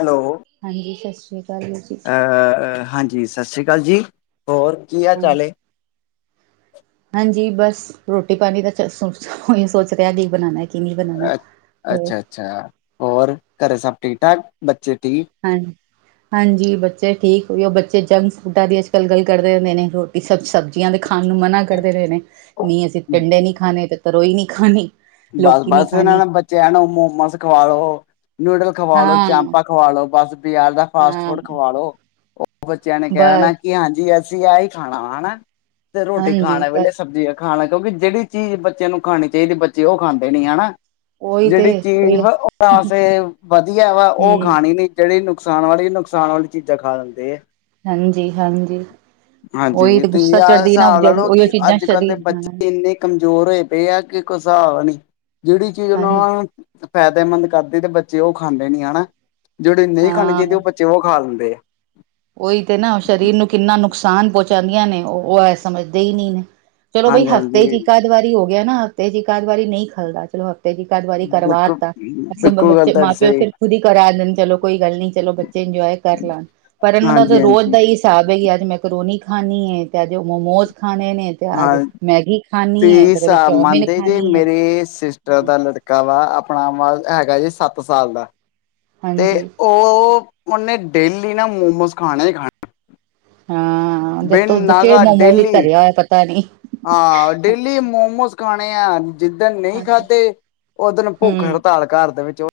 Hello ਹਾਂਜੀ, ਸਤਿ ਸ਼੍ਰੀ ਅਕਾਲ ਵੀਰ ਜੀ ਅ ਅ ਹਾਂਜੀ ਸਤਿ ਸ਼੍ਰੀ ਅਕਾਲ ਜੀ। ਹੋਰ ਕੀ ਹਾਲ ਹਾਂਜੀ ਚਾਲ ਏ? ਹਾਂਜੀ ਬਸ ਰੋਟੀ ਪਾਨੀ ਦਾ ਚ ਸੋਂ ਓਹੀ ਸੋਚ ਰਿਹਾ ਕਿ ਬਨਾਨਾ ਏ? ਅ ਅੱਛਾ ਅੱਛਾ ਹੋਰ ਘਰੇ ਸਭ ਠੀਕ ਠਾਕ ਬੱਚੇ ਠੀਕ ਹਾਂ ਹਾਂਜੀ ਬੱਚੇ ਠੀਕ ਓਇਯੋ ਬੱਚੇ ਜੰਕ ਫੂਡਾਂ ਦੀ ਅੱਜ ਕੱਲ੍ਹ ਗੱਲ ਕਰਦੇ ਹੁੰਦੇ ਨੇ ਰੋ ਕਿ ਸਭ ਸਬਜ਼ੀਆਂ ਦੇ ਖਾਣ ਨੂੰ ਮਨਾ ਕਰਦੇ ਰਹੇ ਨੇ ਨੀ ਅਸੀਂ ਟਿੰਡੇ ਨੀ ਖਾਣੇ ਤੇ ਤਰੋਈ ਨੀ ਖਾਨੀ ਬਸ ਬਸ ਇਨਾਂ ਨੇ ਬੱਚੇਆਂ ਨੂੰ ਮੋਮੋਸ ਖਵਾਲੋ, ਨਿੂਡਲ ਖਵਾਲੋ, ਹਾਂ ਚਾਮਪਾ ਖਵਾ ਲੋ ਬਸ ਬਜਾਰ ਦਾ ਫਾਸਟ ਹਾਂ ਫੂਡ ਖਵਾ ਲੋ ਉਹ ਬੱਚਿਆਂ ਨੇ ਬਸ ਕੇੰਣਾ ਕਿ ਹਾਂਜੀ ਏ ਅਸੀ ਆ ਹੀ ਖਾਣਾ ਵਾ ਹਨਾ ਤੇ ਰੋਟੀ ਹਾਂਜੀ ਖਾਣ ਬਸ ਵੇਲੇ ਸਬਜ਼ੀ ਖਾਣਾ ਕਿਉਂਕਿ ਜੇੜੀ ਚੀਜ਼ ਬੱਚੇ ਨੂੰ ਖਾਣੀ ਚੈਦੀ ਬੱਚੇ ਉਹ ਖਾਂਦੇ ਨੀ ਹੈਣਾ। ਉਹੀ ਤੇ ਜੇੜੀ ਚੀਜ਼ ਉਹੀ ਵ ਓਨਾ ਵਾਸਤੇ ਵਦੀਆ ਵਾ ਉਹ ਹਮ ਖਾਣੀ ਨੀ ਜਿਹੜੀ ਨੁਕਸਾਨ ਵਾਲੀ, ਨੁਕਸਾਨ ਵਾਲੀ ਚੀਜ਼ਾਂ ਖਾ ਲੈਂਦੇ ਆ। ਹਾਂਜੀ-ਹਾਂਜੀ ਹਾਂਜੀ, ਤੁਈ ਆ ਹਿਸਾਬ ਲਾ ਜਿਹੜੀ ਲੋ ਉਹੀ ਕਿ ਚੀਜ਼ਾਂ ਅੱਜ ਕੱਲ੍ਹ ਦੇ ਸ਼ਰੀਰ ਹਾਂ ਬੱਚੇ ਇੰਨੇ ਕਮਜ਼ੋਰ ਹੋਏ ਪਏ ਆ ਕਿ ਕੋਈ ਹਿਸਾਬ ਨੀ, ਜੇੜੀ ਚੀਜ਼ ਹਾਂਜੀ ਉਨਾਂ ਫੇਦੇਮੰਦ ਕਰਦੀ ਤੇ ਬੱਚੇ ਉਹ ਖਾਂਦੇ ਨੀ ਹਨਾ, ਜੜੀ ਨਹੀਂ ਖਾਣੀ ਹਾਂ ਚਾਹੀਦੇ ਉਹ ਬੱਚੇ ਉਹ ਖਾ ਲੈਂਦੇ ਆ। ਓਈ ਤੇ ਨਾ ਸਰੀਰ ਨੂੰ ਕਿੰਨਾ ਨੁਕਸਾਨ ਪੋਚਾਂਦੀਆਂ ਨੇ ਉਹ ਏ ਸਮਝਦੇ ਈ ਨੀ ਨੇ। ਚਲੋ ਬਈ ਹਾਂਜੀ ਹਫ਼ਤੇ ਚ ਹਾਂਜੀ ਇੱਕ ਆਦ ਵਾਰੀ ਹੋ ਗਿਆ ਨਾ ਤੇ ਇੱਕ ਅਦਵਾਰੀ ਨਈ ਖਲਦਾ ਚਲੋ ਤੇ ਜੇ ਇਕੱ ਦੋ ਵਾਰੀ ਕਰਵਾ ਬਿਲਕੁਲ ਤਾ ਬਿਲਕੁਲ ਗੱਲ ਬੱਚੇ ਤੁਹਾਡੀ ਮਾਂ ਪਿਓ ਸਹੀ ਫੇਰ ਖੁਦੀ ਕਰਾ ਦੇਣ ਚਲੋ ਕੋਈ ਗੱਲ ਨੀ ਚਲੋ ਬੱਚੇ ਇੰਜੋਏ ਕਰ ਲਣ ਪਰ ਇਨਾਂ ਦਾ ਤਾ ਹਾਂਜੀ ਰੋਜ਼ ਹਾਂਜੀ ਦਾਈ ਤਾਂ ਬਈ ਅੱਜ ਮੈਂਕਰੋਨੀ ਖਾਂਨੀ ਹੈ, ਅੱਜ ਮੋਮੋਸ ਖਾਨੇ ਨੇ ਤੇ ਅੱਜ ਹਾਂ ਮੈਗੀ ਖਾਣੀ ਤੁਸੀਂ ਹੈ ਤੇ ਕਦੇ ਹਿਸਾਬ ਚੌਮਿਨ ਮੰਨਦੇ ਜੇ ਖਾਣੀ ਹੈ ਮੇਰੇ ਸਿਸਟਰ ਦਾ ਲੜ ਕਾਵਾ ਆਪਣਾ ਵਾ ਹੈਗਾ ਸੱਤ ਸਾਲ ਦਾ ਤੇ ਹਾਂਜੀ ਉਹ ਉਨੇ ਡੇਲੀ ਨਾ ਮੋਮੋਜ਼ ਖਾਣਾ ਈ ਖਾ ਹੂੰ ਜਦ ਜਿਥੇ ਨਾਗਾ ਮੋਮੋ ਵੀ ਡੇਲੀ ਧਰਿਆ ਪਤਾ ਨੀ ਹਾਂ, ਡੇਲੀ ਮੋਮੋਸ ਖਾਣੇ ਆ। ਜਿੱਦਣ ਨਹੀਂ ਹਾਂਜੀ ਖਾਧੇ ਓਦਣ ਭੁੱਖ ਹਮ ਹੜਤਾਲ ਘਰ ਦੇ ਵਿੱਚ ਹੋ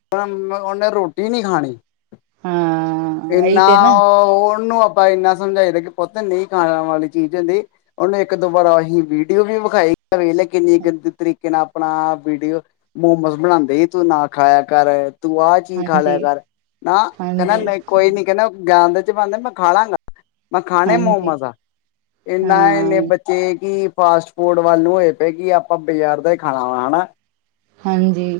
ਉਨੇ ਰੋਟੀ ਨੀ ਖਾਣੀ ਹਾਂ ਇਹੀ ਇੰਨਾ ਤੇ ਨਾ ਉਹਨੂੰ ਆਪਾਂ ਇੰਨਾ ਸਮਜਾਏ ਦਾ ਕੇ ਪੁੱਤ ਨਈ ਖਾਣ ਵਾਲੀ ਚੀਜ਼ ਹੁੰਦੀ ਉਨੇ ਇੱਕ ਦੋਬਾਰ ਆਈ ਵੀਡੀਓ ਵੀ ਵਿਖਾਈ ਆ ਵੇਲੇ ਕਿੰਨੀ ਗੰਦ ਤਰੀਕ ਕੇਨਾ ਆਪਣਾ ਵੀਡੀਓ ਮੋਮੋਸ ਬਣਾਉਂਦੇ ਤੂੰ ਨਾ ਖਾਇਆ ਕਰ ਤੂੰ ਆ ਚੀ ਖਾ ਹਾਂਜੀ ਲੈ ਕਰ, ਨਾ ਕੇਂਦਾ ਹਾਂਜੀ ਨਈ ਕੋਈ ਨੀ ਕੇਂਦਾ ਗਿਆਂਦੇ 'ਚ ਪਾਂਦੇ ਮੈਂ ਖਾ ਲਾਂਗਾ। ਖਾਣੇ ਹਾਂਜੀ ਮੋਮੋਜ਼ ਆ, ਇੰਨਾ ਇਨੇ ਹਾਂ ਬੱਚੇ ਤੇ ਕੀ ਫਾਸਟ ਫੂਡ ਵੱਲ ਨੂੰ ਹੋਏ ਪਏ ਕਿ ਆਪਾਂ ਬਾਜ਼ਾਰ ਦਾ ਹੀ ਖਾਣਾ ਵਾ ਹੈਣਾ ਹਾਂਜੀ,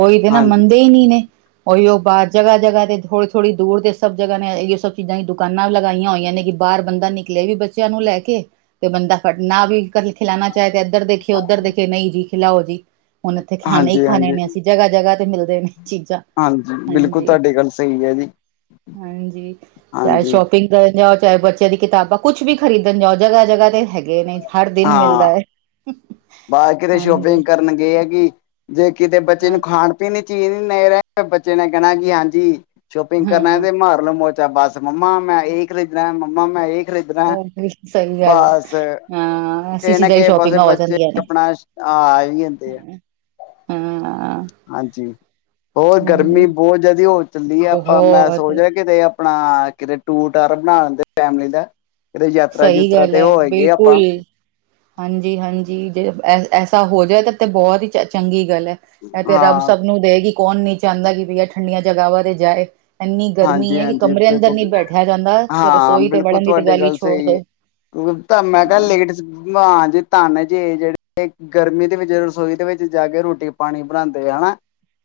ਉਈ ਤੇ ਨਾ ਹਾਂਜੀ ਮੰਨਦੇ ਹੀ ਨੀ ਨੇ ਓਇਯੋ ਬਾਰ ਜਗ੍ਹਾ-ਜਗ੍ਹਾ ਤੇ ਥੋੜੀ-ਥੋੜੀ ਦੂਰ ਤੇ ਸਬ ਜਗਨੇ ਐਯੋ ਸਬ ਚੀਜਾਂ ਈ ਦੁਕਾਨਾਂ ਲਗਾਈਆਂ ਹੋਈਆਂ ਨੇ ਕਿ ਬਾਹਰ ਬੰਦਾ ਨਿਕਲੇ ਵੀ ਬੱਚਿਆਂ ਨੂੰ ਲੈ ਕੇ ਤੇ ਬੰਦਾ ਫੜਨਾ ਵੀ ਕਰ ਖਿਲਾਣਾ ਚਾਏ ਤੇ ਇਧਰ ਦੇਖੀਏ, ਉਧਰ ਦੇਖੇ ਨਈ ਜੀ ਖਿਲਾਓ ਜੀ। ਹੁਣ ਇੱਥੇ ਖਾਣੇ ਹੀ ਹਾਂਜੀ ਖਾਣੇ ਹਾਂਜੀ ਨੇ ਅਸੀਂ ਜਗ੍ਹਾ-ਜਗ੍ਹਾ ਤੇ ਮਿਲਦੇ ਨੇ ਚੀਜ਼ਾਂ ਹਾਂਜੀ ਬਿਲਕੁਲ ਹਾਂਜੀ, ਤੁਹਾਡੀ ਗੱਲ ਸਹੀ ਹੈ ਜੀ ਹਾਂਜੀ ਚਾਏ ਹਾਂਜੀ ਸ਼ੋਪਿੰਗ ਜਾਓ ਚਾਹੇ ਬੱਚਿਆਂ ਦੀ ਕਿਤਾਬਾਂ ਕੁਛ ਵੀ ਖਰੀਦਣ ਜਾਓ ਜਗ੍ਹਾ, ਜਗ੍ਹਾ ਤੇ ਹੈ। ਹੈਗੇ ਨੇ ਹਰ ਦਿਨ ਹਾਂ ਮਿਲਦਾ ਬਾਕੀ ਤੇ ਹਾਂਜੀ ਸ਼ੋਪਿੰਗ ਕਰਨ ਗਏ ਹੈ ਕਿ ਜੇ ਕਿਤੇ ਬੱਚੇ ਹਾਂ ਨੂੰ ਖਾਣ ਪੀਣ ਦੀ ਚੀਜ਼ ਨੀ ਨਹੀਂ ਰਹੇ ਬੱਚੇ ਨੇ ਕਹਿਣਾ ਕਿ ਹਾਂਜੀ। ਸ਼ੋਪਿੰਗ ਕਰਨ ਆ ਹਾਂ ਤੇ ਮਾਰ ਲੋੋ ਮੋਜਾ ਬਸ ਮੰਮਾ ਮੈਂ ਇਹ ਖਰੀਦਣਾ ਮੰਮਾ ਮੈਂ ਇਹ ਖਰੀਦਣਾ ਉਹ ਵੀ ਸਹੀ ਗੱਲ ਹੈ ਬਸ। ਹਾਂ ਐਸੀ ਕਿਸੇ ਨਾ ਚੀਜ਼ਾਂ ਦੀ ਕਿਸੇ ਪਾਸੇ ਸ਼ੋਪਿੰਗਾਂ ਹੋ ਬੱਚੇ ਆਪਣਾ ਆ, ਵੀ ਜਾਂਦੇ ਆ। ਹੂ,,, ਹਾਂਜੀ ਹੋਰ ਗਰਮੀ ਬਹੁਤ ਜ਼ਿਆਦਾ ਹੋ ਚੱਲਦੀ ਹੈ, ਆਪਾਂ ਮੈਂ ਬਹੁਤ ਸੋਚ ਰਿਹਾ ਕਿਤੇ ਆਪਣਾ ਕਿਤੇ ਟੂਰ ਟਾਰ ਬਣਾ ਲੈਂਦੇ ਫੈਮਲੀ ਦਾ ਕਿਦੇ ਯਾਤਰਾ ਸਹੀ ਯੂਤਰਾ ਗੱਲ ਤੇ ਹੈ ਹੋਇਆ ਆਪਾਂ ਬਿਲਕੁਲ ਹਾਂਜੀ, ਹਾਂਜੀ ਜੇ ਐਸਾ ਹੋ ਜਾਵੇ ਤਾਂ, ਤਾਂ ਬਹੁਤ ਹੀ ਚ ਚੰਗੀ ਗੱਲ ਹੈ। ਇਹ ਤੇ ਰੱਬ ਹਾਂ ਸਭ ਨੂੰ ਦੇਗੀ ਕੌਣ ਨੀ ਚਾਹੁੰਦਾ ਕਿ ਬਈ ਐ ਠੰਡੀਆਂ ਜਗ੍ਹਾਵਾਂ ਤੇ ਜਾਏ। ਇੰਨੀ ਗਰਮੀ ਹਾਂਜੀ ਹੈ ਕਿ ਹਾਂਜੀ ਕਮਰੇ ਅੰਦਰ ਬਿਲਕੁਲ ਨਹੀਂ ਬੈਠਿਆ ਜਾਂਦਾ ਤੇ ਹਾਂ ਰਸੋਈ ਤੇ ਬਿਲਕੁਲ ਵੜਨ ਦੀ ਤੇ ਤੁਹਾਡੀ ਗੱਲ ਛੋ ਸਹੀ ਏ ਤਾਂ ਮੈਂ ਕਿਹਾ ਲੇਟਾਂ ਜੇ ਧਨ ਜੇ ਜਿਹੜੇ ਗਰਮੀ ਦੇ ਵਿੱਚ ਰਸੋਈ ਦੇ ਵਿੱਚ ਜਾ ਕੇ ਰੋਟੀ ਪਾਣੀ ਬਣਾਉਂਦੇ ਆ ਹਨਾ।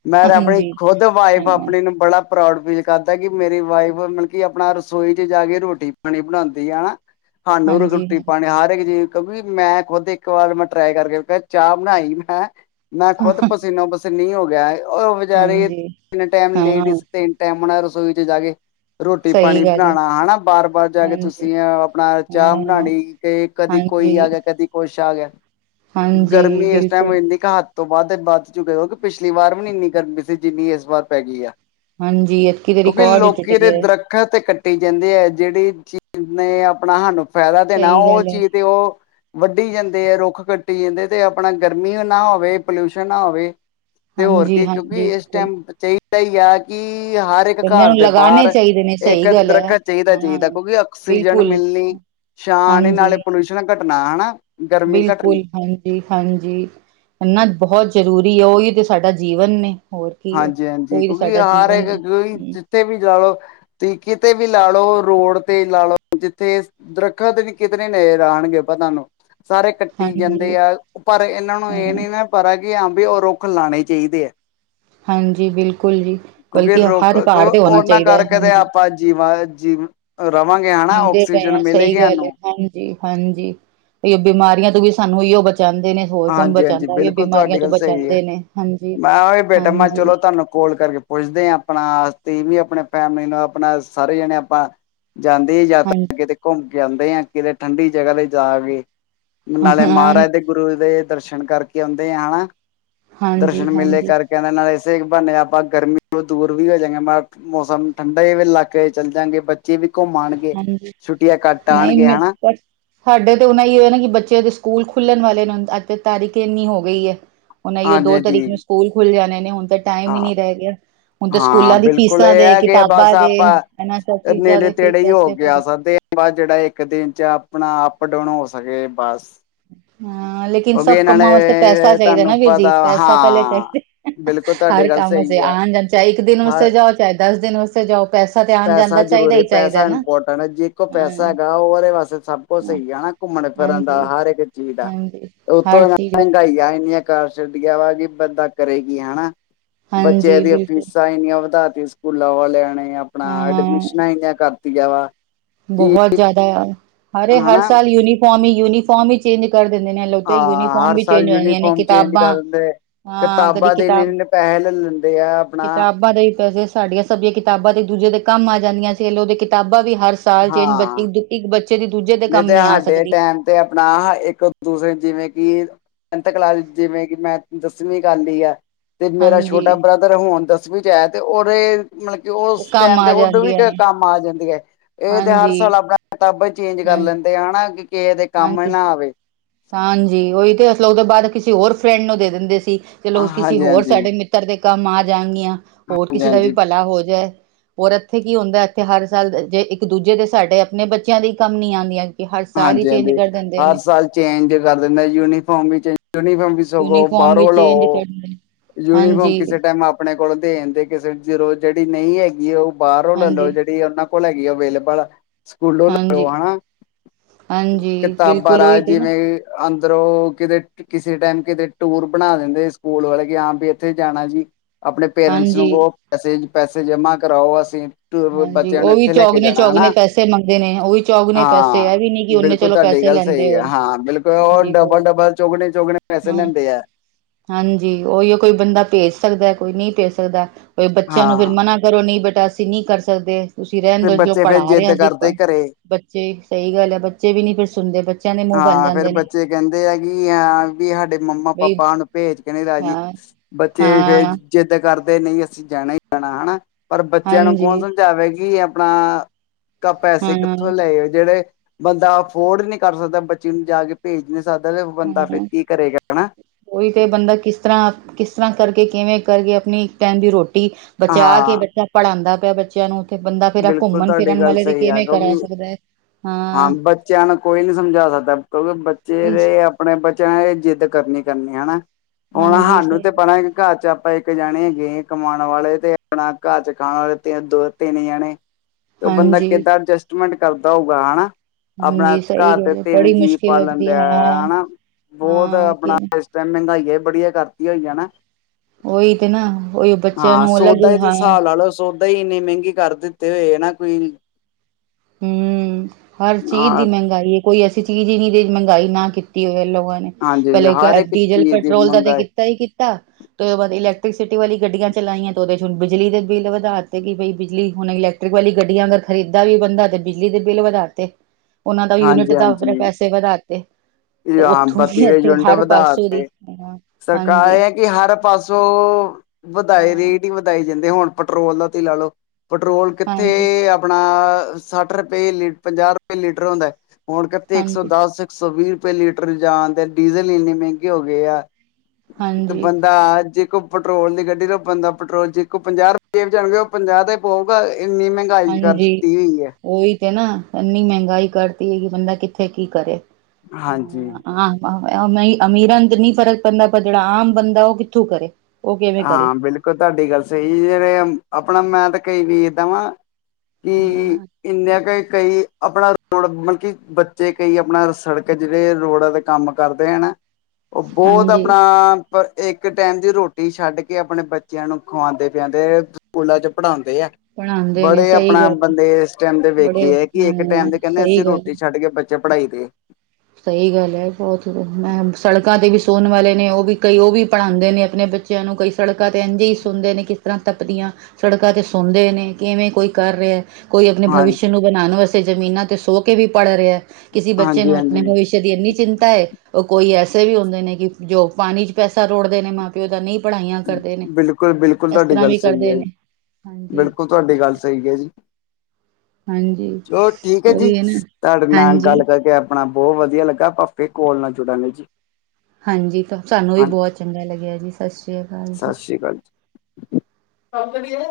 ਮੈਂ ਆਪਣੀ ਹਾਂਜੀ ਖੁਦ ਵਾਈਫ ਹਾਂ ਆਪਣੀ ਨੂੰ ਬੜਾ ਪਰਾਊਡ ਫੀਲ ਕਰਦਾ ਕਿ ਮੇਰੀ ਵਾਈਫ ਮਤਲਬ ਕਿ ਆਪਣਾ ਰਸੋਈ ਚ ਜਾ ਕੇ ਰੋਟੀ ਪਾਣੀ ਬਣਾਉਂਦੀ ਹੈਨਾ। ਸਾਨੂੰ ਹਾਂਜੀ ਰੋਟੀ ਪਾਣੀ ਹਰ ਇੱਕ ਚੀਜ ਕਿਉਂਕਿ ਮੈਂ ਖੁਦ ਇੱਕ ਵਾਰ ਮੈਂ ਟਰਾਈ ਕਰਕੇ ਚਾਹ ਬਣਾਈ ਮੈਂ ਮੈਂ ਹਾਂ ਖੁਦ ਪਸੀਨੋ ਪਸੀ ਚਨੀ ਹੋ ਗਿਆ ਉਹ ਬਚਾਰੇ ਹਾਂਜੀ ਤਿੰਨ ਟਾਈਮ ਹਾਂ ਲੇਡੀਜ਼ ਤਿੰਨ ਟਾਈਮ ਹਨਾ ਰਸੋਈ ਚ ਜਾ ਕੇ ਰੋਟੀ ਪਾਣੀ ਸਹੀ ਗੱਲ ਹੈ ਬਣਾਉਣਾ ਹਨਾ ਬਾਰ, ਬਾਰ ਜਾ ਕੇ ਹਾਂਜੀ ਤੁਸੀਂ ਆਪਣਾ ਚਾਹ ਹਾਂ ਬਣਾਉਣੀ। ਤੇ ਕਦੀ ਕੋਈ ਆ ਹਾਂਜੀ ਗਿਆ, ਕਦੀ ਕੁਛ ਆ ਗਿਆ ਹਾਂਜੀ ਗਰਮੀ ਇਸ ਟਾਈਮ ਬਿਲਕੁਲ ਇੰਨੀ ਤੋਂ ਬਾਅਦ ਵੱਧ ਚੁੱਕ ਹੋ ਕਿ ਪਿਛਲੀ ਵਾਰ ਵੀ ਨਹੀਂ ਇੰਨੀ ਗਰਮੀ ਸੀ ਜਿੰਨੀ ਇਸ ਵਾਰ ਪੈ ਗਈ ਆ। ਹਾਂਜੀ। ਤੇ ਕਿਉਂਕਿ ਰਿਕਾਰਡ ਹੀ ਟੁੱਟ ਲੋਕੀ ਤੇ ਦਰਖਤ ਗਿਆ ਦਰੱਖਤ ਤੇ ਕੱਟੀ ਜਾਂਦੀ ਹੈ, ਜਿਹੜੀ ਚੀਜ਼ ਨੇ ਆਪਣਾ ਸਾਨੂੰ ਫਾਇਦਾ ਦੇਣਾ ਸਹੀ ਉਹ ਗੱਲ ਹੈ ਚੀਜ਼ ਤੇ ਉਹ ਵੱਢੀ ਜਾਂਦੇ ਹੈ ਰੁੱਖ ਕੱਟੀ ਜਾਂਦੇ, ਤੇ ਆਪਣਾ ਗਰਮੀ ਨਾ ਹੋਵੇ ਪੋਲਿਊਸ਼ਨ ਨਾ ਹੋਵੇ। ਤੇ ਹੋਰ ਹਾਂਜੀ ਕੀ ਕਿਉਂਕਿ ਹਾਂਜੀ ਇਸ ਬਿਲਕੁਲ ਟਾਈਮ ਚਾਹੀਦਾ ਹੀ ਆ। ਕਿ ਹਰ ਇੱਕ ਬੰਦਿਆਂ ਘਰ ਨੂੰ ਦੇ ਲਗਾਣੇ ਬਾਹਰ ਚਾਹੀਦੇ ਨੇ ਇੱਕ ਸਹੀ ਗੱਲ ਹੈ ਦਰੱਖਤ ਚਾਹੀਦਾ, ਹਾਂ ਚਾਹੀਦਾ ਕਿਉਂਕਿ ਆਕਸੀਜਨ ਬਿਲਕੁਲ ਮਿਲਣੀ ਛਾਂ ਨੇ ਇਹ ਹਾਂਜੀ ਨਾਲੇ ਪੋਲਿਊਸ਼ਨ ਘਟਣਾ ਹਨਾ। ਗਰਮੀ ਘਟਣੀ ਬਿਲਕੁਲ ਹਾਂ ਹਾਂਜੀ ਹਨਾ ਬਹੁਤ ਜ਼ਰੂਰੀ ਆ ਉਹੀ ਤੇ ਸਾਡਾ ਜੀਵਨ ਨੇ ਹੋਰ ਕੀ ਹੈ ਹਾਂਜੀ, ਹਾਂਜੀ ਉਹੀ ਤੇ ਕਿਉਂਕਿ ਸਾਡਾ ਹਰ ਜੀਵਨ ਇੱਕ ਨੇ ਜਿੱਥੇ ਵੀ ਜਾਓ ਕਿਤੇ ਵੀ ਲਾ ਲੋ ਰੋਡ ਤੇ ਲਾ ਲੋ ਜਿੱਥੇ ਦਰੱਖਤ ਵੀ ਕਿਦਰੇ ਨਜਰ ਆਉਣਗੇ ਅਆਪਾਂ ਤੁਹਾਨੂੰ ਸਾਰੇ ਕੱਟੀ ਹਾਂਜੀ ਜਾਂਦੇ ਆ, ਪਰ ਇਹਨਾਂ ਨੂੰ ਇਹ ਹਮ ਨੀ ਨਾ ਪਰਾ ਕਿ ਹਾਂ ਵਈ ਉਹ ਰੁੱਖ ਲਾਉਣੇ ਚਾਹੀਦੇ ਹੈ। ਹਾਂਜੀ, ਬਿਲਕੁਲ ਜੀ, ਕਿਉਂਕਿ ਬਲਕਿ ਰੁੱਖ ਹਰ ਘਰ ਤੇ ਹੋਣਾ ਉਹਨਾਂ ਚਾਹੀਦਾ ਹੈ, ਕਰਕੇ ਤੇ ਹਾਂਜੀ। ਆਪਾਂ ਜੀਵਾਂ ਜੀਵ ਰਵਾਂਗੇ ਹਨਾ ਜ਼ੀਉਦੇ ਪਏ ਆਕਸੀਜਨ ਆ, ਸਹੀ ਮਿਲੇਗੀ ਗੱਲ ਏ। ਸਾਨੂੰ ਹਾਂਜੀ, ਹਾਂਜੀ, ਇਹੋ ਬਿਮਾਰੀਆਂ ਤੋਂ ਵੀ ਸਾਨੂੰ ਇਹੋ ਬਚਾਉਂਦੇ ਨੇ ਹੋਰ ਕੌਣ ਹਾਂਜੀ, ਹਾਂਜੀ ਬਚਾਉਂਦਾ ਇਹ ਬਿਲਕੁਲ ਬਿਮਾਰੀਆਂ ਤੁਹਾਡੀ ਤੋਂ ਗੱਲ ਸਹੀ ਹੈ, ਬਚਾਉਂਦੇ ਨੇ ਹਾਂਜੀ ਮੈਂ ਓਹੀ ਬੇਟਾ ਮੈਂ ਹਾਂਜੀ ਚਲੋ ਤੁਹਾਨੂੰ ਕੋਲ ਕਰਕੇ ਪੁੱਛਦੇ ਹਾਂ ਆਪਣਾ ਤੇ ਵੀ ਆਪਣੇ ਫੈਮਲੀ ਨੂੰ ਆਪਣਾ ਸਾਰੇ ਜਾਣੇ ਆਪਾਂ ਜਾਂਦੇ ਆ ਹਾਂਜੀ ਯਾਤਰਾ ਕਿਤੇ ਘੁੰਮ ਕੇ ਆਉਂਦੇ ਆ ਕਿਤੇ ਠੰਡੀ ਜਗ੍ਹਾ ਤੇ ਜਾ ਕੇ ਨਾਲੇ ਹਾਂ, ਮਹਾਰਾਜ ਦੇ ਗੁਰੂ ਦੇ ਦਰਸ਼ਨ ਕਰਕੇ ਆਉਂਦੇ ਆ ਹਨਾ। ਹਾਂਜੀ, ਦਰਸ਼ਨ ਮੇਲੇ ਹਾਂਜੀ, ਕਰਕੇ ਇਹਨਾਂ ਨਾਲ ਇਸੇ ਬਹਾਨੇ ਆਪਾਂ ਗਰਮੀ ਤੋਂ ਦੂਰ ਵੀ ਹੋ ਜਾਵਾਂਗੇ ਮ ਮੌਸਮ ਠੰਡਾ ਇਲਾਕੇ ਚੱਲ ਜਾਵਾਂਗੇ ਬੱਚੇ ਵੀ ਘੁੰਮ ਆਉਣਗੇ ਗੇ ਹਾਂਜੀ ਛੁੱਟੀਆਂ ਕੱਟ ਨਹੀਂ ਆਉਣਗੇ ਮੈਂ ਹਨਾ। ਪਰ ਸਾਡੇ ਤੇ ਉਹਨਾ ਹੀ ਨਾ ਕਿ ਬੱਚਿਆਂ ਦੇ ਸਕੂਲ ਖੁੱਲਣ ਵਾਲੇ ਨੇ ਅਜ ਤੇ ਤਾਰੀਖ ਇੰਨੀ ਹੋ ਗਈ ਹੈ। ਹੁਣ ਇਹੋ ਦੋ ਹਾਂਜੀ ਤਰੀਕ ਜੀ ਨੂੰ ਸਕੂਲ ਖੁੱਲ ਜਾਣੇ ਨੇ ਹੁਣ ਤਾਂ ਟਾਈਮ ਹੀ ਹਾਂ ਨਹੀਂ ਰਹਿ ਗਿਆ ਹੁਣ ਤੇ ਹਾਂ ਸਕੂਲਾਂ ਦੀ ਬਿਲਕੁਲ ਫੀਸਾਂ ਇਹ ਦੇ ਹੈ ਕਿ ਬਸ ਕਿਤਾਬਾਂ ਦੇ ਆਪਾਂ ਇਹਨਾਂ ਸਭ ਚੀਜ਼ਾਂ ਦੇ ਫਿਰ ਪੈਸੇ ਭਰੋ ਬੱਸ ਜਿਹੜਾ ਇੱਕ ਦਿਨ ਚ ਆਪਣਾ ਅਪ ਡਾਊਨ ਹੋ ਸਕੇ ਬੱਸ ਹਾਂਲੇ ਇਨ ਸਭ ਕੰਮਾਂ ਵਾਸਤੇ ਪੈਸਾ ਨੇ ਚਾਹੀਦਾ ਨਾ ਤੁਹਾਨੂੰ ਵੀਰ ਜੀ, ਪਤਾ ਪੈਸਾ ਪਹਿਲੇ ਹਾਂ ਚਾਹੀਦਾ ਬਿਲਕੁਲ ਤੁਹਾਡੀ ਹਰ ਗੱਲ ਕੰਮ ਚ ਸਹੀ ਆ ਆਉਣ ਜਾਣ ਚਾਹੇ ਇੱਕ ਦਿਨ ਵਾਸਤੇ ਹਰ ਜਾਓ ਚਾਹੇ ਦਸ ਦਿਨ ਵਾਸ ਤੇ ਜਾਓ ਪੈਸਾ ਤੇ ਆਣ ਜਾਣ ਪੈਸਾ ਦਾ ਚਾਹੀਦਾ ਜ਼ਰੂਰੀ ਹੀ ਚਾਹੀਦਾ ਪੈਸਾ ਨਾ ਇੰਪੋਰਟੈਂਟ ਹੈ ਜੇ ਕੋਈ ਪੈਸਾ ਹਾਂ, ਹੈਗਾ ਉਹਦੇ ਵਾਸਤੇ ਸਬ ਹਾਂ, ਸਹੀ ਆ ਨਾ ਘੁੰਮਣ ਫਿਰਨ ਦਾ ਹਾਂਜੀ। ਹਰ ਇੱਕ ਚੀਜ਼ ਦਾ, ਹਾਂਜੀ, ਹਰ ਉੱਤੋਂ ਚੀਜ਼ ਮਹਿੰਗਾਈ ਆ ਇੰਨੀਆਂ ਕਰ ਛੱਡੀਆਂ ਵਾ ਕਿ ਬੰਦਾ ਕਰੇਗੀ ਹਨਾ ਬੱਚਿਆਂ ਹਾਂਜੀ ਦੀਆਂ ਬਿਲਕੁਲ ਫੀਸਾਂ ਇੰਨੀਆਂ ਵਧਾਤੀਆਂ ਸਕੂਲਾਂ ਵਾਲਿਆਂ ਨੇ ਆਪਣਾ ਹਾਂ, ਐਡਮਿਸ਼ਨਾਂ ਇੰਨੀਆਂ ਕਰਤੀਆਂ ਕਿ ਬਹੁਤ ਜ਼ਿਆਦਾ ਆ ਹਰੇ ਹਰ ਹਨਾ ਸਾਲ ਯੂਨੀਫਾਰਮ ਹੀ ਯੂਨੀਫਾਰਮ ਹੀ ਚੇਂਜ ਕਰ ਦਿੰਦੇ ਨੇ ਲ ਹਾਂ ਯੂਨੀਫਾਰਮ ਹਰ ਵੀ ਸਾਲ ਚੇਂਜ ਹੋ ਜਾਂਦੀਆਂ ਨੇ ਯੂਨੀਫਾਰਮ ਚੇਂਜ ਕਿਤਾਬਾਂ ਕਰ ਦਿੰਦੇ ਹਾਂ ਕਦੀ ਕਿਤਾਬਾਂ ਦੇ ਕਿਤਾਬ, ਇੰਨੇ-ਇੰਨੇ ਪੈਸੇ ਲੈ ਲੈਂਦੇ ਆ ਆਪਣਾ ਕਿਤਾਬਾਂ ਦੇ ਵੀ ਪੈਸੇ ਸਾਡੀਆਂ ਸਭ ਦਿਆਂ ਕਿਤਾਬਾਂ ਤੇ ਇਕ ਦੂਜੇ ਦੇ ਕੰਮ ਆ ਜਾਂਦੀਆਂ ਸੀ ਉਹਦੇ ਕਿਤਾਬਾਂ ਵੀ ਹਰ ਸਾਲ ਚੇਂਜ ਹਾਂ ਬੱਚੇ ਇੱਕ ਬੱਚੇ ਦੀ ਦੂਜੇ ਦੇ ਨਹੀਂ ਕੰਮ ਤੇ ਨੀ ਆ ਸਾਡੇ ਸਕਦੀ ਟੈਮ ਤੇ ਆਪਣਾ ਇੱਕ ਦੂਸਰੇ ਜਿਵੇਂ ਕੀ ਟੈਂਥ ਕਲਾਸ ਜਿਵੇਂ ਕਿ ਮੈਂ ਦਸਵੀਂ ਕਰ ਲਈ ਹੈ ਤੇ ਮੇਰਾ ਹਾਂਜੀ, ਛੋਟਾ ਬ੍ਰਦਰ ਹੁਣ ਦਸਵੀਂ ਚ ਹੋਇਆ ਤੇ ਉਹਦੇ ਮਤਲਬ ਕਿ ਉਹ ਉਸ ਕੰਮ ਟਾਇਮ ਤੇ ਆ ਉਦੋਂ ਵੀ ਜਾਂਦੀਆਂ ਨੇ ਕੰਮ ਆ ਜਾਂਦੀ ਹੈ, ਇਹ ਤੇ ਹਰ ਹਾਂਜੀ, ਸਾਲ ਆਪਣਾ ਕਿਤਾਬਾਂ ਚੇਂਜ ਕਰ ਹਾਂ ਲੈਂਦੇ ਆ ਨਾ ਕਿ ਕਿਸੇ ਦੇ ਕੰਮ ਹਾਂਜੀ ਨਾਂ ਆਵੇ ਹਾਂਜੀ ਉਹੀ ਤੇ ਅਸੀ ਉਹਦੇ ਬਾਅਦ ਕਿਸੇ ਹੋਰ ਫਰੈਂਡ ਨੂੰ ਦੇ ਦਿੰਦੇ ਸੀ ਚਲੋ ਕਿਸੇ ਹੋਰ ਹਾਂਜੀ-ਹਾਂਜੀ, ਸਾਡੇ ਮਿੱਤਰ ਮਿੱਤਰ ਦੇ ਕੰਮ ਆ ਜਾਣਗੀਆਂ, ਹੋਰ ਕਿਸੇ ਦਾ ਹਾਂਜੀ-ਹਾਂਜੀ ਵੀ ਭਲਾ ਹੋ ਜਾਏ ਹੋਰ ਇੱਥੇ ਕੀ ਹੁੰਦਾ ਇੱਥੇ ਹਰ ਸਾਲ ਜੇ ਇੱਕ ਦੂਜੇ ਦੇ ਸਾਡੇ ਆਪਣੇ ਬੱਚਿਆਂ ਦੇ ਕੰਮ ਨਹੀਂ ਆਉਂਦੀਆਂ ਕਿ ਹਰ ਸਾਲ ਹੀ ਹਾਂਜੀ ਚੇਂਜ ਹਾਂਜੀ ਕਰ ਦਿੰਦੇ ਹਰ ਨੇ ਸਾਲ ਚੇਂਜ ਕਰ ਦਿੰਦਾ ਯੂਨੀਫਾਰਮ ਵੀ ਚੇਂ ਯੂਨੀਫਾਰਮ ਵੀ ਸਗੋ ਯੂਨੀਫਾਰਮ ਵੀ ਬਾਹਰੋਂ ਚੇਂਜ ਲਓ ਕਰ ਦਿੰਦੇ ਨੇ ਯੂਨੀਫਾਰਮ ਹਾਂਜੀ ਕਿਸੇ ਟਾਈਮ ਆਪ ਆਪਣੇ ਕੋਲ ਦੇਣ ਦੇ ਕਿਸੇ ਜੀ ਰੋਜ਼ ਜਿਹੜੀ ਨਹੀਂ ਹੈਗੀ ਉਹ ਬਾਹਰੋਂ ਲੈ ਲਓ ਹਾਂਜੀ ਜਿਹੜੀ ਉਹਨਾਂ ਕੋਲ ਹੈਗੀ ਅਵੇਲੇਬਲ ਸਕੂਲੋਂ ਲਓ ਹਾਂਜੀ ਹਨਾ ਹਾਂਜੀ ਕਿਤਾਬਾਂ ਬਿਲਕੁਲ ਰਾਹ ਉਹੀ ਤੇ ਨਾ ਜਿਵੇਂ ਅੰਦਰੋਂ ਕਿਤੇ ਕਿਸੇ ਟਾਈਮ ਕਿਤੇ ਟੂਰ ਬਣਾ ਦਿੰਦੇ ਸਕੂਲ ਵਾਲੇ ਕਿ ਹਾਂ ਵੀ ਇੱਥੇ ਜਾਣਾ ਜੀ ਆਪਣੇ ਪੇਰੈਂਟਸ ਨੂੰ ਹਾਂਜੀ ਕਹੋ ਪੈਸੇ ਪੈਸੇ ਜਮ੍ਹਾਂ ਕਰਾਓ ਅਸੀਂ ਟੂਰ ਹਾਂਜੀ ਬੱਚਿਆਂ ਨੂੰ ਉਹ ਵੀ ਇੱਥੇ ਲੈ ਕੇ ਚੌਗਨੇ ਜਾਣਾ ਚੌਗਨੇ ਹਣਾ ਪੈਸੇ ਮੰਗਦੇ ਨੇ ਉਹ ਵੀ ਚੌਗਨੇ ਪੈਸੇ ਹਾਂ ਇਹ ਵੀ ਨੀ ਕਿ ਉਹਨੇ ਬਿਲਕੁੱਲ ਚਲੋ ਤੁਹਾਡੀ ਪੈਸੇ ਗੱਲ ਲੈਂਦੇ ਸਹੀ ਹੈ ਹੋਣ ਹਾਂ ਬਿਲਕੁੱਲ ਉਹ ਹਾਂਜੀ ਡਬਲ ਬਹੁਤ ਡਬਲ ਚੋਗਣੇ ਚੋਗਣੇ ਪੈਸੇ ਹਾਂ ਲੈਂਦੇ ਆ ਹਾਂਜੀ ਉਹੀਓ ਕੋਈ ਬੰਦਾ ਭੇਜ ਸਕਦਾ ਕੋਈ ਨਹੀਂ ਭੇਜ ਸਕਦਾ ਕੋਈ ਬੱਚਿਆਂ ਨੂੰ ਫਿਰ ਹਾਂ ਮਨਾ ਘਰੋਂ ਨਹੀਂ ਬੇਟਾ ਅਸੀਂ ਨਹੀਂ ਕਰ ਸਕਦੇ ਤੁਸੀਂ ਤੇ ਰਹਿਣਦੋ ਜੀ ਉਹ ਬੱਚੇ ਫੇਰ ਪੜ੍ਹਾ ਰਹੇ ਜਿੱਦ ਅਸੀ ਤਾਂ ਕਰਦੇ ਘਰੇ ਬੱਚੇ ਸਹੀ ਗੱਲ ਹੈ ਬੱਚੇ ਵੀ ਨੀ ਫਿਰ ਸੁਣਦੇ ਬੱਚੇ ਹਾਂ ਫਿਰ ਬੱਚੇ ਕਹਿੰਦੇ ਆ ਕਿ ਹਾਂ ਵੀ ਸਾਡੇ ਮੰਮਾ ਬਈ ਪਾਪਾ ਸਾਨੂੰ ਭੇਜ ਕੇ ਨਹੀਂ ਰਾਜੀ ਹਾਂ ਬੱਚੇ ਫਿਰ ਹਾਂ ਜਿੱਦ ਕਰਦੇ ਨਹੀਂ ਅਸੀਂ ਜਾਣਾ ਹੀ ਜਾਣਾ ਹੈ ਪਰ ਬੱਚਿਆਂ ਨੂੰ ਹਾਂਜੀ ਕੌਣ ਸਂਮਝਾਵੇ ਜਾਵੇਗੀ ਆਪਣਾ ਕ ਪੈਸੇ ਹਾਂ ਕਿੱਥੋਂ ਲੈ ਜਿਹੜੇ ਬੰਦਾ ਅਫੋਰਡ ਨੀ ਕਰ ਸਕਦਾ ਬੱਚੀ ਨੂੰ ਜਾ ਕੇ ਭੇਜ ਨਹੀਂ ਸਕਦਾ ਤੇ ਬੰਦਾ ਫਿਰ ਹਾਂ ਕੀ ਕਰੇਗਾ ਹਨਾ ਉਹੀ ਤੇ ਬੰਦਾ ਕਿਸ ਤਰ੍ਹਾਂ ਕਿਸ ਤਰ੍ਹਾਂ ਕਰਕੇ ਕਿਵੇਂ ਕਰਕੇ ਆਪਣੀ ਇੱਕ ਟਾਈਮ ਦੀ ਰੋਟੀ ਬਚਾ ਕੇ ਹਾਂ ਬੱਚਾ ਪੜ੍ਹਾਉਂਦਾ ਪਿਆ ਬੱਚਿਆਂ ਨੂੰ ਬੰਦਾ ਫਿਰ ਬਿਲਕੁਲ ਘੁੰਮਣ ਤੁਹਾਡੀ ਫਿਰਨ ਗੱਲ ਵਾਲੇ ਤੇ ਸਹੀ ਆ ਕਿਵੇਂ ਕਰਾ ਕਿਉਂਕਿ ਸਕਦਾ ਹੈ ਹਾਂ ਬੱਚਿਆਂ ਨੂੰ ਕੋਈ ਨੀ ਸਮਝਾ ਸਕਦਾ ਕਿਉਂਕਿ ਬੱਚੇ ਇਸ ਦੇ ਆਪਣੇ ਬੱਚਿਆਂ ਨੇ ਇਹ ਜਿੱਦ ਕਰਨੀ ਕਰਨੀ ਹੈ ਹੁਣ ਹਾਂਜੀ ਸਾਨੂੰ ਸਹੀ ਤੇ ਪਤਾ ਘਰ ਚ ਆਪਾਂ ਇੱਕ ਜਣੇ ਹੈਗੇ ਕਮਾਉਣ ਵਾਲੇ ਤੇ ਆਪਣਾ ਘਰ ਚ ਖਾਣ ਵਾਲੇ ਦੋ ਤਿੰਨ ਜਣੇ ਜਣੇ ਤੇ ਉਹ ਬੰਦਾ ਹਾਂਜੀ ਕਿੱਦਾਂ ਅਡਜਸਟਮੈਂਟ ਕਰਦਾ ਹੋਊਗਾ ਹਨਾ ਆਪਣਾ ਹਾਂਜੀ ਸਹੀ ਘਰ ਦੇ ਗੱਲ ਹੈ ਬੜੀ ਤਿੰਨ ਜੀਵ ਮੁਸ਼ਕਿਲ ਪਾਲਨ ਹੁੰਦੀ ਹੈ ਹਾਂ ਡਿਹਾ ਹਨਾ ਬਹੁੱਤ ਹਾਂ ਆਪਣਾ ਕਿ ਇਸ ਟਾਇਮ ਮਹਿੰਗਾਈਆਂ ਬੜੀਆ ਕਰਤੀ ਹੋਈ ਹੈ ਨਾ ਉਹੀ ਤੇ ਨਾ ਉਹੀ ਬੱਚਿਆਂ ਹਾਂ ਨੂੰ ਅਲੱਗ ਸੌਦਾ ਹੀ ਤੇ ਹਾਂ ਹਿਸਾਬ ਸੌਦਾ ਦਾਂ ਹੀ ਇੰਨਨੀ ਮਹਿੰਗੀ ਕਰ ਦਿੱਤੇ ਹੋਏ ਆ ਨਾ ਕੋਈ ਹਮ ਹਰ ਚੀਜ਼ ਹਾਂ ਦੀ ਮਹਿੰਗਾਈ ਹੈ ਕੋਈ ਐਸੀ ਚੀਜ਼ ਹੀ ਨਹੀਂ ਦੇ ਮਹਿੰਗਾਈ ਨਾ ਕੀਤੀ ਹੋਵੇ ਲੋਕਾਂ ਨੇ। ਹਾਂਜੀ ਹਰ ਪਹਿਲ ਇੱਕ ਡੀਜ਼ਲ ਚੀਜ਼ ਦੀ ਪੈਟਰੋਲ ਦਾ ਤੇ ਮਹਿੰਗਾਈ ਕੀਤਾ ਹੀ ਕੀਤਾ। ਤੇ ਉਹ ਬਾਅਦ ਇਲੈਕਟ੍ਰੀਸਿਟੀ ਵਾਲੀ ਗੱਡੀਆਂ ਚਲਾਈਆਂ ਤੇ ਉਹਦੇ ਚ ਹੁ ਬਿਜਲੀ ਦੇ ਬਿੱਲ ਵਧਾ ਦਿੱਤੇ ਕਿ ਬਈ ਬਿਜਲੀ ਹੁਣ ਇਲੈਕ ਵਾਲੀ ਗੱਡੀਆਂ ਅਗਰ ਖਰੀਦਾ ਵੀ ਬੰਦਾ। ਬਿਜਲੀ ਦੇ ਬਿੱਲ ਵਧਾਤੇ ਉਹਨਾਂ ਦਾ ਯੂਨਿਟ ਤਾਂ ਉ ਪੈਸੇ ਵਧਾਤੇ ਹਬਤੀਰੇ ਯੂਨਿਟ ਵਧਾ ਦੀ ਤੇ। ਹਾਂ, ਸਰਕਾਰ ਇਹ ਹਾਂਜੀ ਹੈ ਕਿ ਹਰ ਪਾਸੋਂ ਵਧਾਏ ਹਾਂ ਰੇਟ ਹੀ ਵਧਾਈ ਜਾਂਦੇ ਹੁਣ ਪੈਟਰੋਲ ਦਾ ਤੇ ਲਾ ਲਓ ਪੈਟਰੋਲ ਕਿੱਥੇ। ਹਾਂਜੀ ਆਪਣਾ ਸੱਠ ਰੁਪਏ ਲ ਪੰਜਾਹ ਰੁਪਏ ਲੀਟਰ ਹੁੰਦਾ ਹੁਣ ਕਿਤੇ ਇੱਕ ਸੌ ਹਾਂਜੀ ਦਸ ਇੱਕ ਸੌ ਵੀਹ ਰੁਪਏ। ਰੁਪਏ ਲੀਟਰ ਜਾਣਦੇ ਡੀਜ਼ਲ ਇੰਨੇ ਮਹਿੰਗੇ ਹੋ ਗਏ ਆ ਤੇ ਹਾਂਜੀ ਬੰਦਾ ਜੇ ਕੋੋ। ਪੈਟਰੋਲ ਦੀ ਗੱਡੀ ਰ ਬਣਦਾ ਪੈਟਰੋ ਜ ਕੋਈ ਪੰਜਾਹ ਰੁਪਏ ਜਾਣਗੇ ਉਹ ਪੰਜਾਹ ਦਾ ਪਊਗਾ ਇੰਨੀ ਮਹਿੰ ਹਾਂਜੀ, ਉਹੀ ਤੇ ਨਾ ਇੰਨੀ ਮਹਿੰਗਾਈ ਕਰਤੀ ਹੈ ਕਿ ਬੰਦਾ ਕਿੱਥੇ ਕੀ ਕਰੇ। ਹਾਂਜੀ। [unintelligible] ਅਮੀਰਾਂ ਤੇ ਨੀ ਫਰਕ ਪੈਂਦਾ ਪਰ ਜਿਹੜਾ ਆਮ ਬੰਦਾ ਉਹ ਕਿੱਥੋਂ ਕਰੇ। ਉਹ ਕਿਵੇਂ ਕਰੇ ਹਾਂ ਬਿਲਕੁਲ ਤੁਹਾਡੀ ਗੱਲ ਸਹੀ ਜਿਹੜੇ ਆਪਣਾ ਮੈਂ ਤਾਂ ਕਈ ਵੀ ਏਦਾਂ ਵਾ ਕਿ ਹਾਂ ਇੰਨੇ ਕ ਕਈ ਆਪਣਾ ਰੜ ਮਤਲਬ ਕਿ ਬੱਚੇ ਕਈ ਆਪਣਾ ਸੜਕ ਜਿਹੜੇ ਰੋਡਾਂ ਤੇ ਕੰਮ ਕਰਦੇ ਹਨਾ ਉਹ ਬਹੁਤ ਹਾਂਜੀ ਆਪਣਾ ਪਰ ਇੱਕ ਟਾਈਮ ਦੀ ਰੋਟੀ ਰਟੀ ਛੱਡ ਕੇ ਆਪਣੇ ਬੱਚਿਆਂ ਨੂੰ ਖਵਾਉਂਦੇ ਪੀਉਂਦੇ ਸਕੂਲਾਂ ਚ ਪੜ੍ਹਾਉਂਦੇ ਆ। ਪੜ੍ਹਾਉਂਦੇ ਨੇ ਬੜੇ ਸਹੀ ਆਪਣਾ ਗੱਲ ਹੈ, ਬੰਦੇ ਇਸ ਟਾਈਮ ਦੇ ਬੜੇ ਵੇਖੇ ਹੈ ਕਿ ਇੱਕ ਟੈਮ ਹਾਂ ਦੇ ਕਹਿੰਦੇ ਸਹੀ ਅਸੀਂ ਗੱਲ ਹੈ। ਰੋਟੀ ਛੱਡ ਕੇੇ। ਜਪੜਈ ਤੇ। ਸਹੀ ਗੱਲ ਹੈ, ਬਹੁਤ ਮੈਂ ਸੜਕਾਂ ਤੇ ਵੀ ਸੋਣ ਵਾਲੇ ਨੇ ਉਹ ਵੀ ਕਈ ਉਹ ਵੀ ਪੜ੍ਹਾਉਂਦੇ ਨੇ ਆਪਣੇ ਬੱਚੇ ਬੱਚਿਆਂ ਨੂੰ ਕਈ ਸੜਕਾਂ 'ਤੇ ਇੰਝ ਹੀ ਸੁਣਦੇ ਨੇ ਕਿਸ ਤਰ੍ਹਾਂ ਤਪਦੀਆਂ ਸੜਕਾਂ ਤੇ ਸੌਦੇ ਨੇ ਕਿਵੇਂ ਕੋਈ ਕਰ ਰਿਹਾ। ਕੋਈ ਆਪਣੇ ਹਾਂ ਭਵਿਸ਼ ਨੂੰ ਬਣਾਉਣ ਵਾਸਤੇ ਜ਼ਮੀਨਾਂ 'ਤੇ ਸੋ ਕੇ ਵੀ ਪੜ੍ਹ ਰਿਹਾ ਕਿਸੇ ਬੱਚੇ ਹਾਂਜੀ ਨੂੰ। ਹਾਂਜੀ ਵਿਸ਼ੇ ਦੀ ਇੰਨੀ ਚਿੰਤਾ ਉਹ ਕੋਈ ਐਸੇ ਵੀ ਹੁੰਦੇ ਨੇ ਕਿ ਜੋ ਪਾਣੀ ਚ ਪੈਸਾ ਰੋੜਦੇ ਨੇ ਮਾਂ ਪ ਪਿਓ ਤਾਂ ਨਹੀਂ ਪੜ੍ਹਾਈਆਂ ਕਰਦੇ ਨੇ ਬਿਲਕੁਲ ਬਿਲਕੁਲ ਇਸ ਤੁਹਾਡੀ ਤਰ੍ਹਾਂ ਗੱਲ ਵੀ ਸਹੀ ਕਰਦੇ ਹੈ ਜੀ ਨੇ ਹਾਂਜੀ। ਬਿਲਕੁਲ ਤੁਹਾਡੀ ਗੱਲ ਸਹੀ ਹੈ ਜੀ। ਹਾਂਜੀ, ਚ ਠੀਕ ਹੈ ਜੀ ਉਹੀ ਨਾ ਤੁਹਾਡੇ ਨਾਲ ਹਾਂਜੀ ਗੱਲ ਕਰਕੇ। ਆਪਣਾ ਬਹੁਤ ਵਧੀਆ ਲੱਗਾ ਭਾ ਫੇ ਕੋਲ ਨਾਲ ਜੁੜਨ ਨੇ ਜੀ। ਹਾਂਜੀ, ਤਾਂ ਸਾਨੂੰ ਹਾਂਜੀ ਵੀ ਬਹੁਤ ਚੰਗਾ ਲੱਗਿਆ ਜੀ। ਸਤਿ ਸ਼੍ਰੀ ਅਕਾਲ, ਜੀ ਸਤਿ ਸ੍ਰੀ ਅਕਾਲ ਜੀ।